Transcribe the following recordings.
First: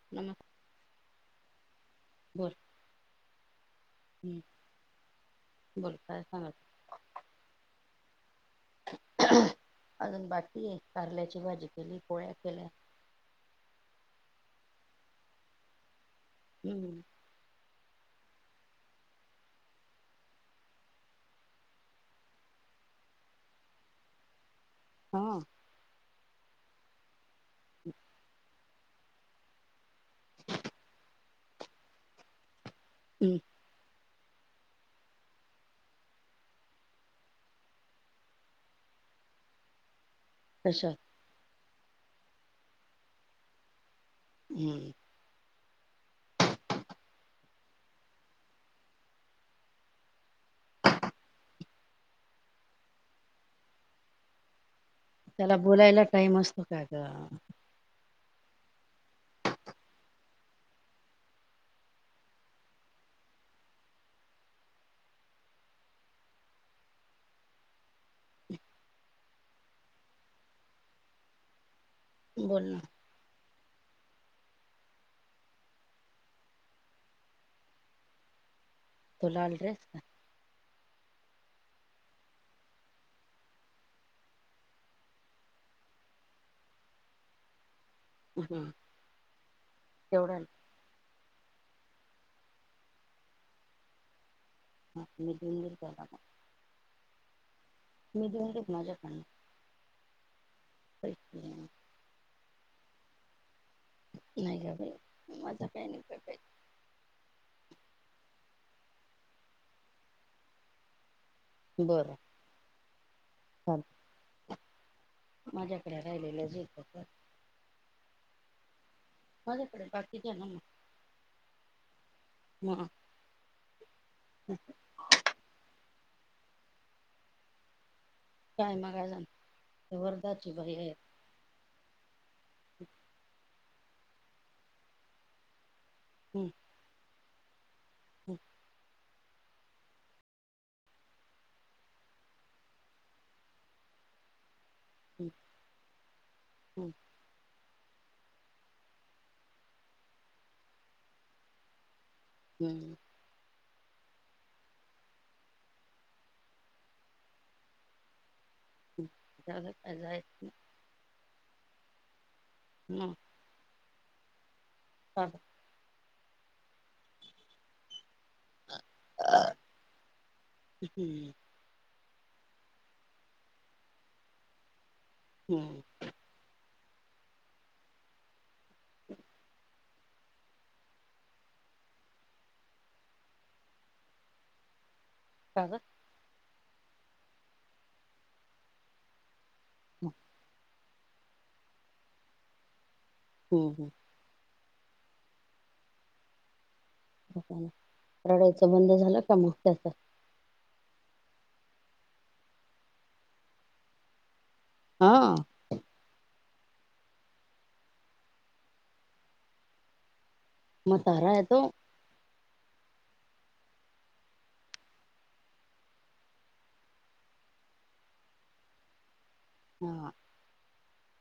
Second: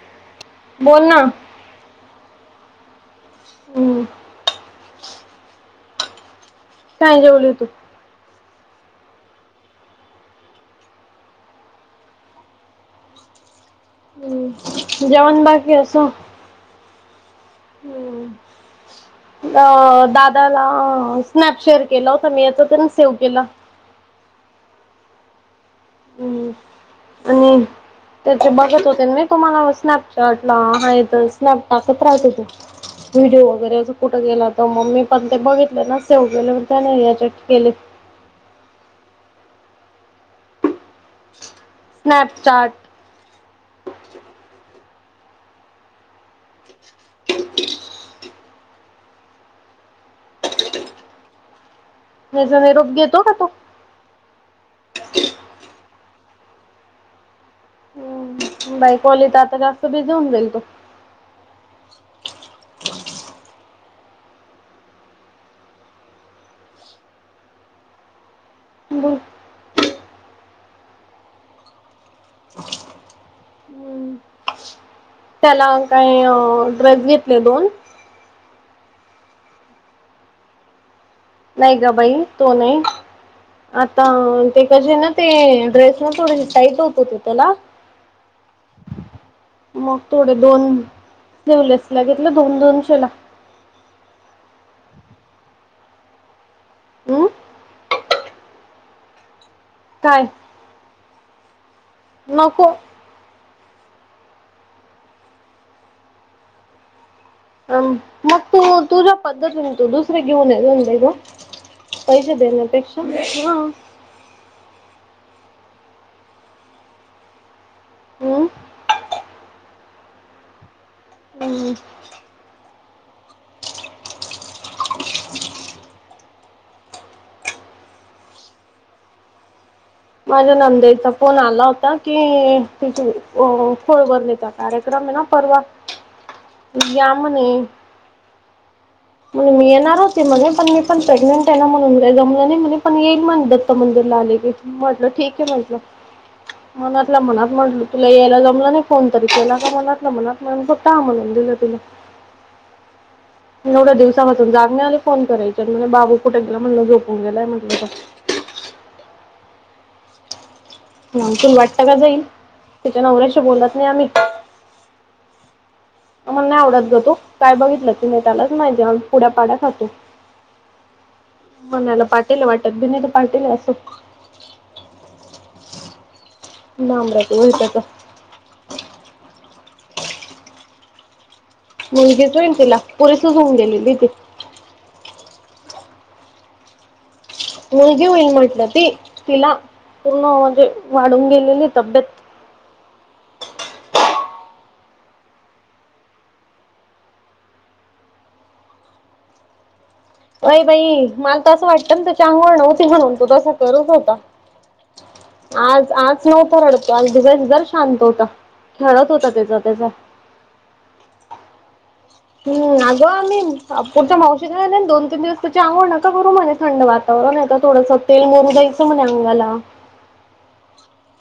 [unintelligible] बोल ना. बोल हम्म बोल काय सांगायच. काय जेवली तू. अजून बाकी आहे. कारल्याची भाजी केली. पोळ्या केल्या. हम्म, जेवण बाकी आहे अस. हम्म हम्म हम्म अ दादाला स्नॅप शेअर केला होता मी. याचा पण सेव्ह केला. हा हम्म, आणि त्याचे बघत होते ना मी. तो मला स्नॅपचॅटला आहे तर, स्नॅप टाकत राहतो तो. हम्म व्हिडिओ वगैरे अस. कुठ गेला त म मी पण ते बघितले ना सेव केले पण त्याने याच्यात केले. कशात? स्नॅपचाट हम्म [inaudible] [inaudible] ह्याचा निरोप घेतो का तू? त्याला बोलायला टाईम असतो काग. हम्म, बायको आली त आता जात बिझी होऊन जाईल तो. [inaudible] बोल बोल ना. हम्म. त्याला काय ड्रेस घेतले दोन. तो लाल ड्रेस नाही गं बाई तो नाही. आता ते कशे ना ते ड्रेस ना थोडे टाईट होत होते त्याला. हम्म मग केवढा थोडे आला दोन- स्लीवलेस ला घेतलं दोन-दोनशे ला. [unintelligible] अ मी [unintelligible] माझ्या [unintelligible] काय? [unintelligible] नको नाही गं बाई माझा [unintelligible] मग तू तुझ्या पद्धतीने तू दुसरे घेऊन ये [unintelligible] बरं पैशे देण्यापेक्षा, हा चालतं माझ्याकडे राहिलेलं [unintelligible] हमं माझ्याकडे बाकीच्या आहेत ना मग. नाही हां ठीक आहे काय [unintelligible] वर्धाची माझ्या बाई आहे नंदेच- फोन आला होता की तिथे फोळभरणीचा कार्यक्रम आहे ना परवा? हम्म. या म्हणे. हम्म. म्हणून मी येणार होते म्हणे पण मी पण प्रेग्नेंट आहे ना, म्हणून काय जमलं नाही म्हणे पण येईल म्हणलं. मंदिर ला आले कि मग म्हटलं हम्म ठीक आहे म्हटलं हम्म म- तुला मनात म्हटल तुला यायला जमलं नाही, फोन तरी केला का मनातला मनात म्हणल टा म्हणून दिलं तिला. हम्म. एवढ्या दिवसामधून जाग नाही आली फोन करायची आणि म्हणे बाबू कुठे गेला मी म्हटलं झोपून गेलाय म्हटलं. झाल काय जायचं नाही. तूला वाटत का जाईल? तिच्या नवऱ्याशी बोलत नाही आम्ही. हां. हा. मला नाही आवडत गं - काय बघितलं तिने त्यालाच माहितीे पुढ्या पाड्या खातो. म्हणायला पाटील आहे वाटत भि नाही तर पाटील असो. हं हं डांबऱ्याच उलट्याच - [unintelligible] मुलगीच होईल तिला पुरेसच होऊन गेलेली ती. का गं? मुलगी होईल म्हटलं ती तिला पूर्ण म्हणजे वाढून गेलेली तब्येत. हम्म हम्म. [unintelligible] रडायचं बंद झालं का मग त्याच होय बाई मला तर असं वाटतं ना, त्याची अंघोळ नव्हती म्हणून तो तसा करत होता. हा आज आज नव्हता रडत तो, आज दिवसभर शांत होता, खेळत होता त्याचा- त्याचा. म्हतारा हाय तो. हं.. अगं आम्हीं पुढच्या मावशीत गेले दोन -तीन दिवस त्याची आघोळ नका करू म्हणे थंडवात. अं होना आता थोडसं तेल मरू द्यायचं म्हणे अंगाला. हा.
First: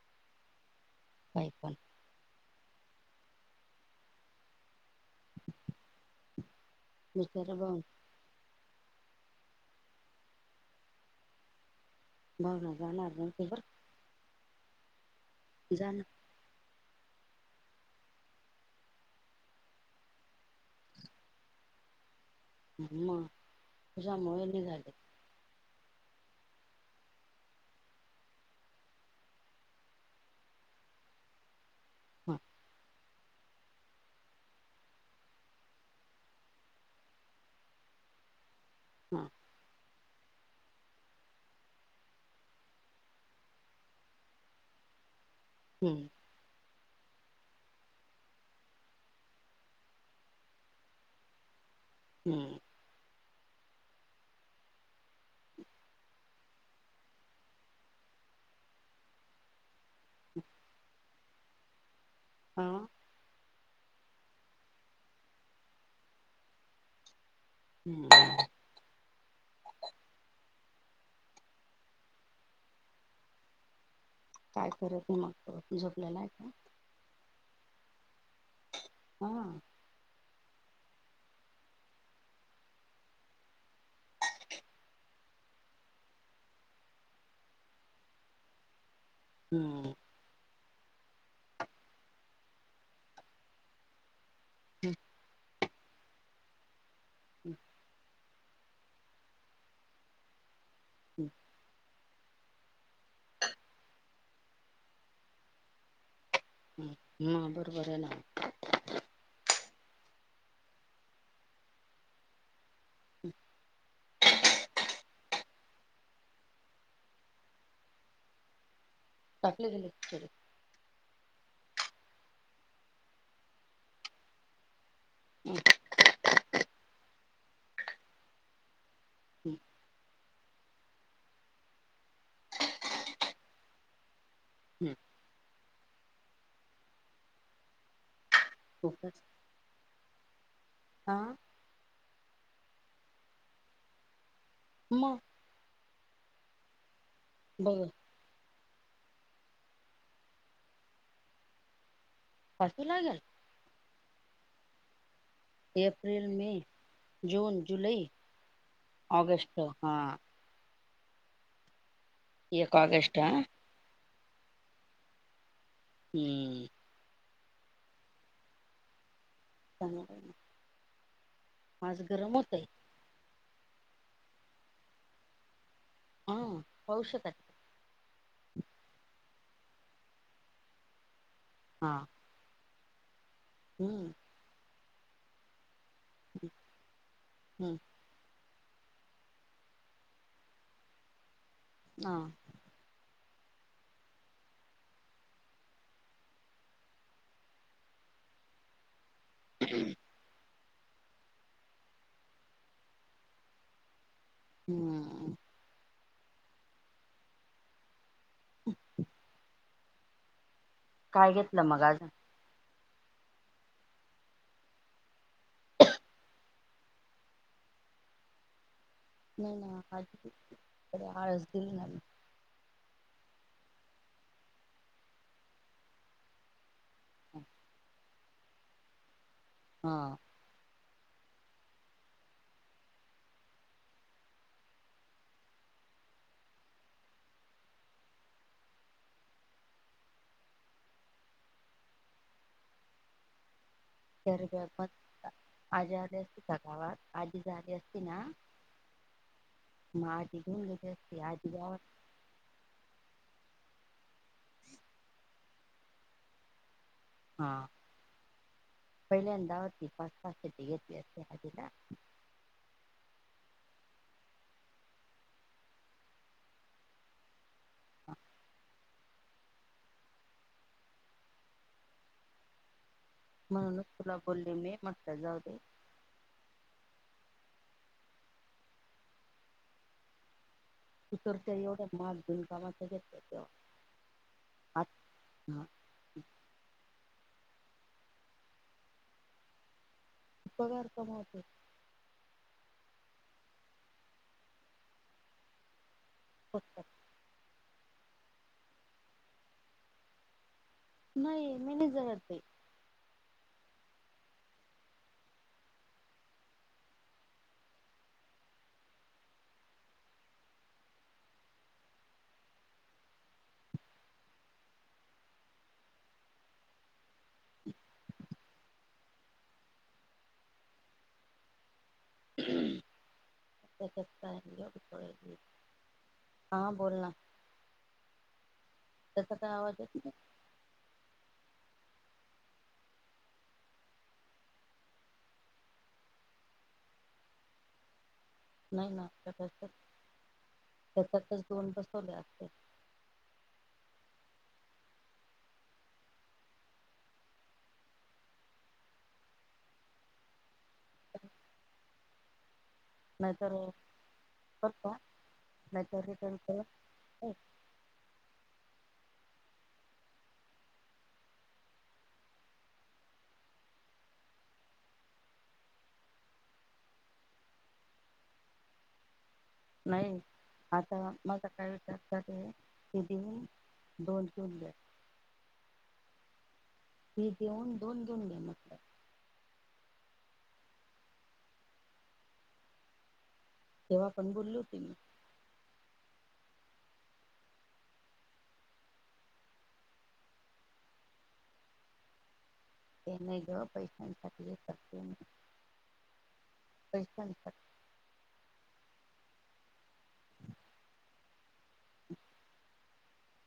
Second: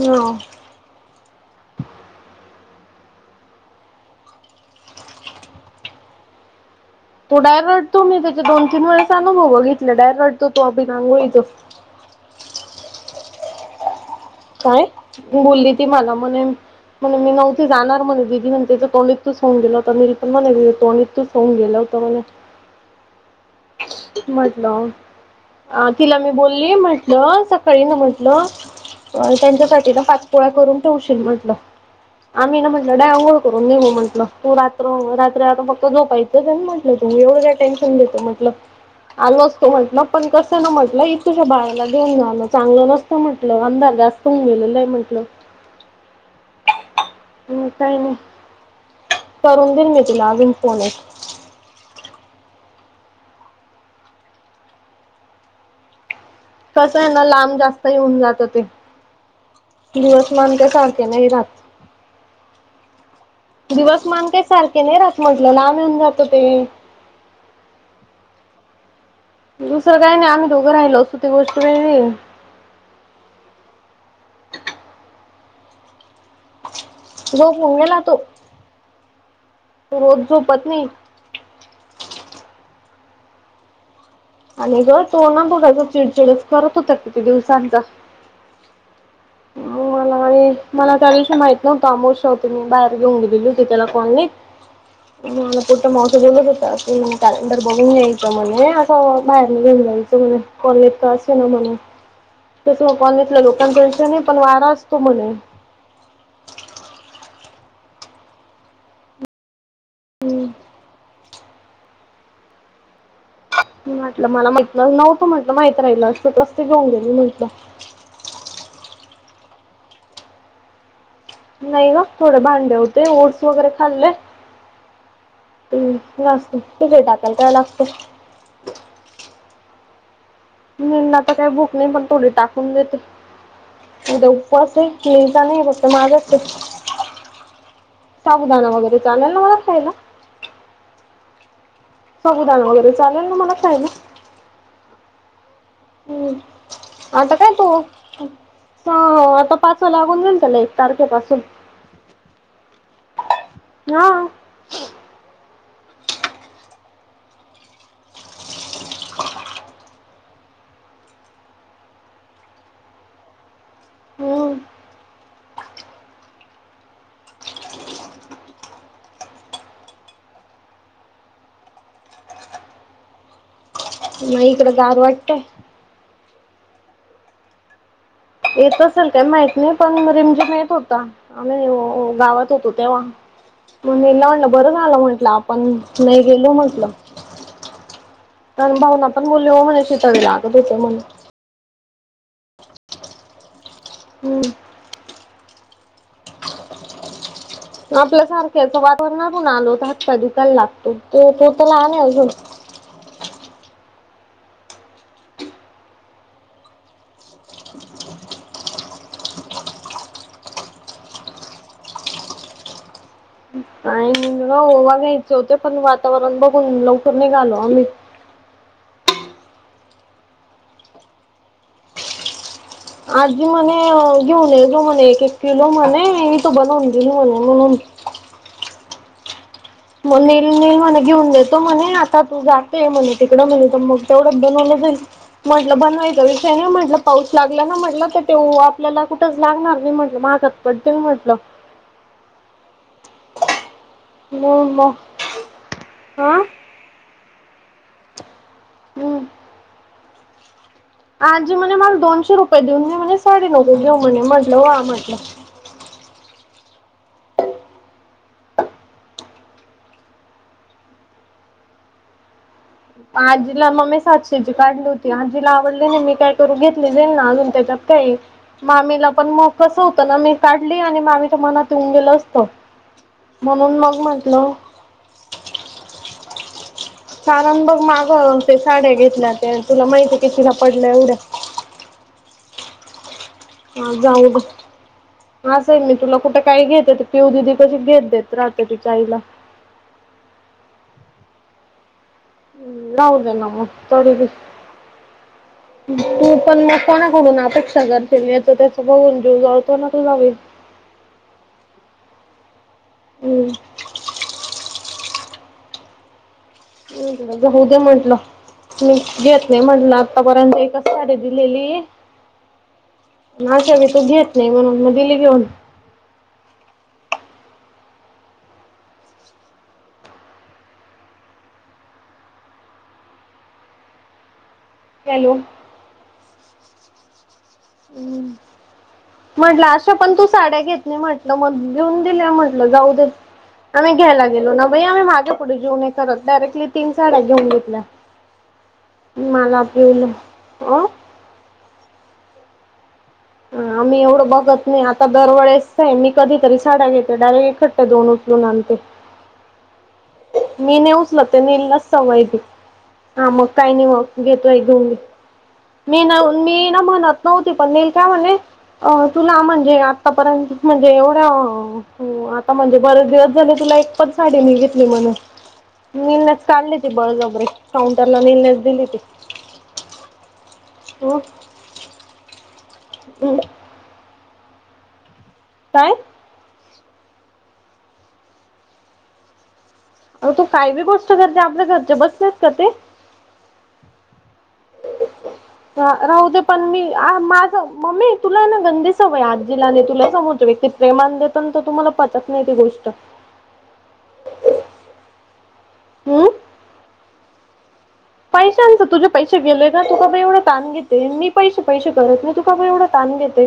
हा. काय पण [inaudible] तो डायर भाऊ रटतो मी त्याच्या दोन -तीन वेळेस अनुभव बघितलं डायरक् रटतो तू आपीांगोळीथं. भाऊंना जाणार नाही ते बरं. काय बोलली ती जाणार मला म्हणे, म्हणे मी नव्हती जाणार म्हणे, दिदी म्हणते कॉलेकटच होऊ गेलं होता मी. म तोणी तू सोडून गेला होतं म्हणे. उग मा म्हटलं अ तिला मी बोलली म्हटलं, सकाळी ना म्हंटलं त्यांच्यासाठीला पाच पोळ्या करून ठेवशील म्हटलं, हा आम्हीं ना म्हटलं नाही अंघोळ करून निघू म्हंटलं, तू रात्र रात्री आता फक्त झोपायचंच आहे ना म्हटलं. त एवढं काय टेन्शन देतो म्हटलं हा आलो असतो म्हटलं पण कसं ना म्हटलं, तुझ्या बाळाला देऊन जाण चांगलं नसतं म्हटलं अंधार जास्त होऊन गेलेला आहे म्हणलं. ह... हं. काही नाही करून देईन मी तिला अजून फोन एक. हं.. कस आहे ना लांब जास्त येऊन जातं ते, दिवस मान काय सारखे नाही रात. हा दिवस मान काही सारखे नाही राहत म्हटलं, लांब येऊन जातं ते. हं.. हं दुसरं काय नाही आम्ही दोघं राहिलो असतो, ती गोष्ट वेगळी हे. काय करती मग तो झोपल्याला आहे का? झोपून गेला तो. हा तो रोज झोपत नाही. [unintelligible] आणि रोज तो ना बघा असं चिडचिडच करत होता किती दिवसांचा. हा... मला आणि मला त्यादिवशी माहित नव्हतं अमोशा होती, मी बाहेर घेऊन गेलेली होती त्याला कॉलनीत हम्म आणि आमच्या पुढच्या मावशी बोलत होत्या तू कॅलेंडर बघून घे. म्हणे असं बाहेर नाही घेऊन जायचं म्हणे, कॉलनीत तर असे ना म्हणे. तसं कॉलनीतल्या लोकांना प्रश्न नाही, पण वारा असतो म्हणे. मग हा बरोबर आहे ना. ह मी म्हटलं मला माहित नव्हतं म्हटलं, माहित राहिलं असतं नसते घेऊन गेली म्हटलं. टाकले गेले नाही ग थोडे भांडे होते, ओट्स वगैरे खाल्ले. [unintelligible] ह नसत तिथे टाकाल त्याला लागत, हम नाही ना आता काही भुक नाही पण थोडी टाकून देते उद्या उ पवास [unintelligible] आणि फक्त माझा असतय. साबुदाणा वगैरे चालेल ना मला खायला. हां. साबुदाणा वगैरे चालेल ना मला खायला? मग. हम् आता काय तू बघ ह आता पाचवा लागून जाइल त्याला एक तारखेपासून. पाचव लागल? हा. एप्रिल, मे, जून, जुलै ऑगस्ट हा. एक ऑगस्ट हा. हम्म हम्म. [unintelligible] माझं गरम होतय. मग इकडं गार वाटतंय. हा, पाऊस येतय? येत असेल काय माहित नाही पण रिमझिम येत होता आम्ही हा गावात हो तो तेव्हा मग मी हम्म हिला म्हलं बरं झालं म्हंटलं आप पण नाही गेलो म्हटलं. हम्म लहान भाऊना पण बोलव म्हणे शतावी ला [unintelligible] म्हण. हा. हम्म. आपल्या सारख्याचं वातावरण अून आलो तर हात पाय दुखाय लागतो तो तर लहान आहे अजून, हम्. [unintelligible] काय घेतलं मग आज? आणि ना ओवा घ्यायचे होते पण वातावरण बघून लवकर निघालो आम्ही. नाही नाही आ आळस दि आजी म्हणे घेऊन येलो म्हणे एक एक किलो म्हणे हिथ बनवून घेल म्हणे म्हणून हा म्हणून एक ती म म्हणे घेऊन येतो म्हणे आता तू जाते म्हणे तिकडं म्हणे तर मग तेवढंच बनवलं जाईल म्हटलं बनवायचा विषय नाही म्हटलं पाऊस लागला ना म्हटलं तर तेव आपल्याला कुठंच लागणार नाही म्हटलं मागात [unintelligible] म्हटलं. तर मग म मग आजी आदी हा असते का गावात आजीजली असती ना हम्म. मग आजी घेऊन घेते. आजी म्हणे मला दोनशे रुपये देऊन मी म्हणजे साडे नऊे घेऊ म्हणे म्हटलं वा म्हटलं. हा पहिल्यांदा [unintelligible] होती पाच पाचती घेतली असते आजीला. आजीला मग मी सातशेची काढली होती आजीला आवडली नाही मी काय करू घेतले जाईल ना अजून त्याच्यात काय मामीला पण मग कस होतं ना मी काढली आणि मामीच्या मनातून गेलो असत. म्हणूनच तुला बोलले मी म्हटलं जाऊ दे. सारण बघ मागं, ते साड्या घेतल्या होत्या, तुला माहिती कीतीला पडल्या एवढ्या. तू तर त्या एवढ्या महाग बिनकामाच्या घेतल्या होत्या. हा जाऊ दे. आसं ही मी तुला कुठे काय घेते पिऊ दिदि कशी घेत देत राहते तिच्या आईला? पगार कमवते. राहू दे ना मग तरिबी. [inaudible] तू पण फक्त मग कोणाला म्हणून अपेक्षा करशील. याचं त्याचा बघून जीव जाळतो ना तुझा बी. नाही, मी नाही जळतं बाई. हम् [inaudible] [inaudible] होऊ दे म्हटलं. मी घेत नाही म्हटलं, आतापर्यंत एकच साडी दिलेलीये. [unintelligible] तू घेत नाही म्हणून मग दिली घेऊन. [inaudible] [unintelligible] हॅलो हा बोल ना. हम्म. त्याचा [inaudible] काय म्हंटलं आवाज असं येत नाही पण तू साड्या घेत नाही म्हटलं मग, घेऊन दिल्या म्हटलं जाऊ देत आम्ही घ्यायला गेलो ना बाई, आम्ही मागे पुढे जीव नाही करत. डायरेटली तीन साड्या घेऊन घेतल्या. [inaudible] नाही ना, [inaudible] मला पिवलं अ त्याच्यातच दोन बसवल्या असत्या. ह आम्ही एवढं बघत नाही. आता दरवेेळेस आहे, मी कधीतरी साड्या घेते डायरेक्ट त्या दोन उचलून आणतो. मी नाही उचलत, ते नीललाच सवये ती. हा मग नाहीतर काही नाही मग घेतोय घेऊन. करतो मी नाहीतर ना, रिटर्न कर मी ना म्हणत नव्हती, पण नी काय म्हणे अ तुला म्हणजे आतापर्यंत म्हणजे, एवढ्या आता म्हणजे, बरेच दिवस झाले तुला एक पण साडी नाही घेतली म्हणे. नीलनेच काढली ती बळजबरीे, काउंटरला निलनेच दिली ती. नाही. आता माझ हम्म काय विचार चालवले, ते देउन दोन [unintelligible] काय? ही देऊन दोन घेऊन घे मग. आव तु काय बी गोष्ट करते. आपल्या घरचे बसलेत का ते? तेव्हा पण बोलली होती मी. हा राहू दे. पण मी माझ, मम्मी तुला ना गंदी सवये, आजीला अन तुला समोरची व्यक्ती प्रेमाने देतन तर तुम्हाला पचत नाही ती गोष्ट. नाही ग, पैशांसाठी जीव टाकतेय मी. हम [unintelligible] पैशांचं तुझे पैसे गेले ना, तु काबर एवढं ताण घेतेयं मी पैसे पैसे करत नाही. तु काबर एवढं ताण घेते.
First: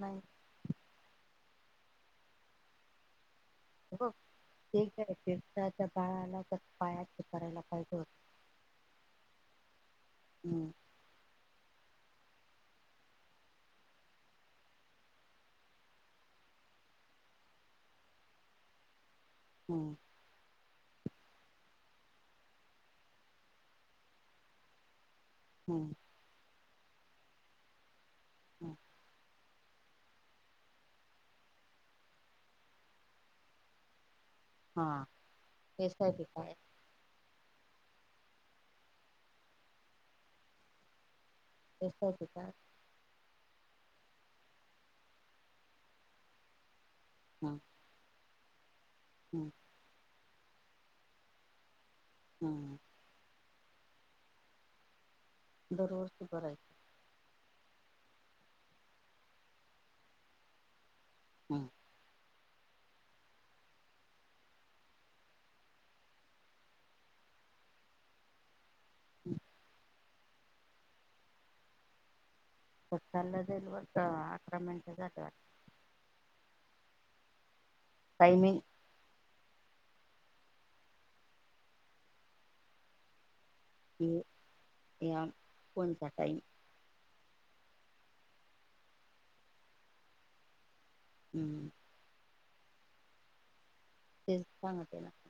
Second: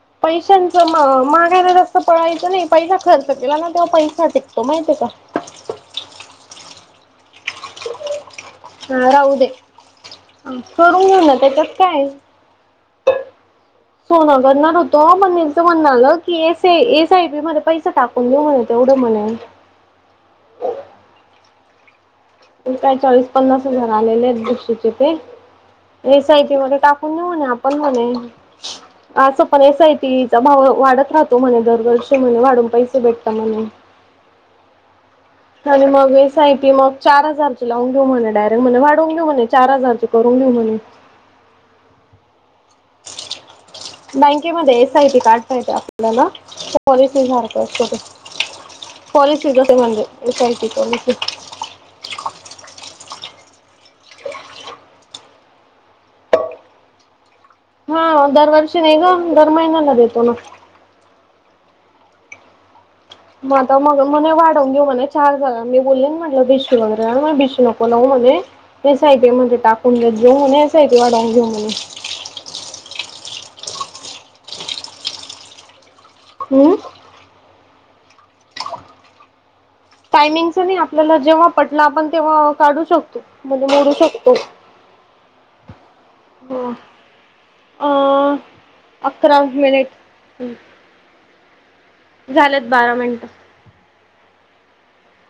नाही. [unintelligible] मागायला जात पळायचं नाही. पैसा खर्च केला ना, तेव्हा पैसा टिकतो माहिती आहे का? ता त्या बाळाला आता पायातले करायला लागत [inaudible] हा राहू दे. [inaudible] हम्म करून घेऊ ना त्याच्यात काय? [inaudible] सोन करणार होत, मग हेच म्हनं आर की म्हणलं की ए ए साय म टाकून होय तेवढं म्हणे. हम्म काय चाळीस पन्नास हजार आलेले आहेत बक्षीचे ते. हां एस आय पी मध्ये टाकून नेऊ आपण म्हणे. हां असं पण एस आयपी चा भाव वाढत राहतो म्हणे दरवर्षी म्हणे वाढून पैसे भेटत म्हणे. हां आणि मग एस आय पी मग. चार हजारचे लावून घेऊ म्हणे., डायरेक्ट म्हणे वाढवून घेऊ म्हणे चार हजारचे करून घेऊ म्हणे. एस आय पि काय. बँकेमध्ये एस आय पी काढता येत आपल्याला, पॉलिसी हम्म सारख असत. हम्म पॉलिसी जस म्हणजे, एस आय पी पॉलिसी. हा बरोबर ते बराय. हा दरवर्षी नाही ग दर महिन्याला देतो ना. हम. मग आता मग म्हणे वाढवून घेऊ म्हणे चार जागा. मी बोलले, म्हटलं, बिशी वगैरे म बिशी नको लावू म्हणे एसआय पि हम्म. मधे ते टाकून घेत जावु मग एस आय पि वाडवुन घे मणे. चाललं जाईल वर अकरा मिनट झावर [inaudible] हम्म. टाईमिंग. टायमिंगच नाही आपल्याला जेव्हा पटला आपण तेव्हा काढू शकतो. मध्ये मोडू हे शकतो या फोनचा टाईम ह. अकरा मिनिट. हम्म. झालेत बारा मिनटं. ते सांगते होते.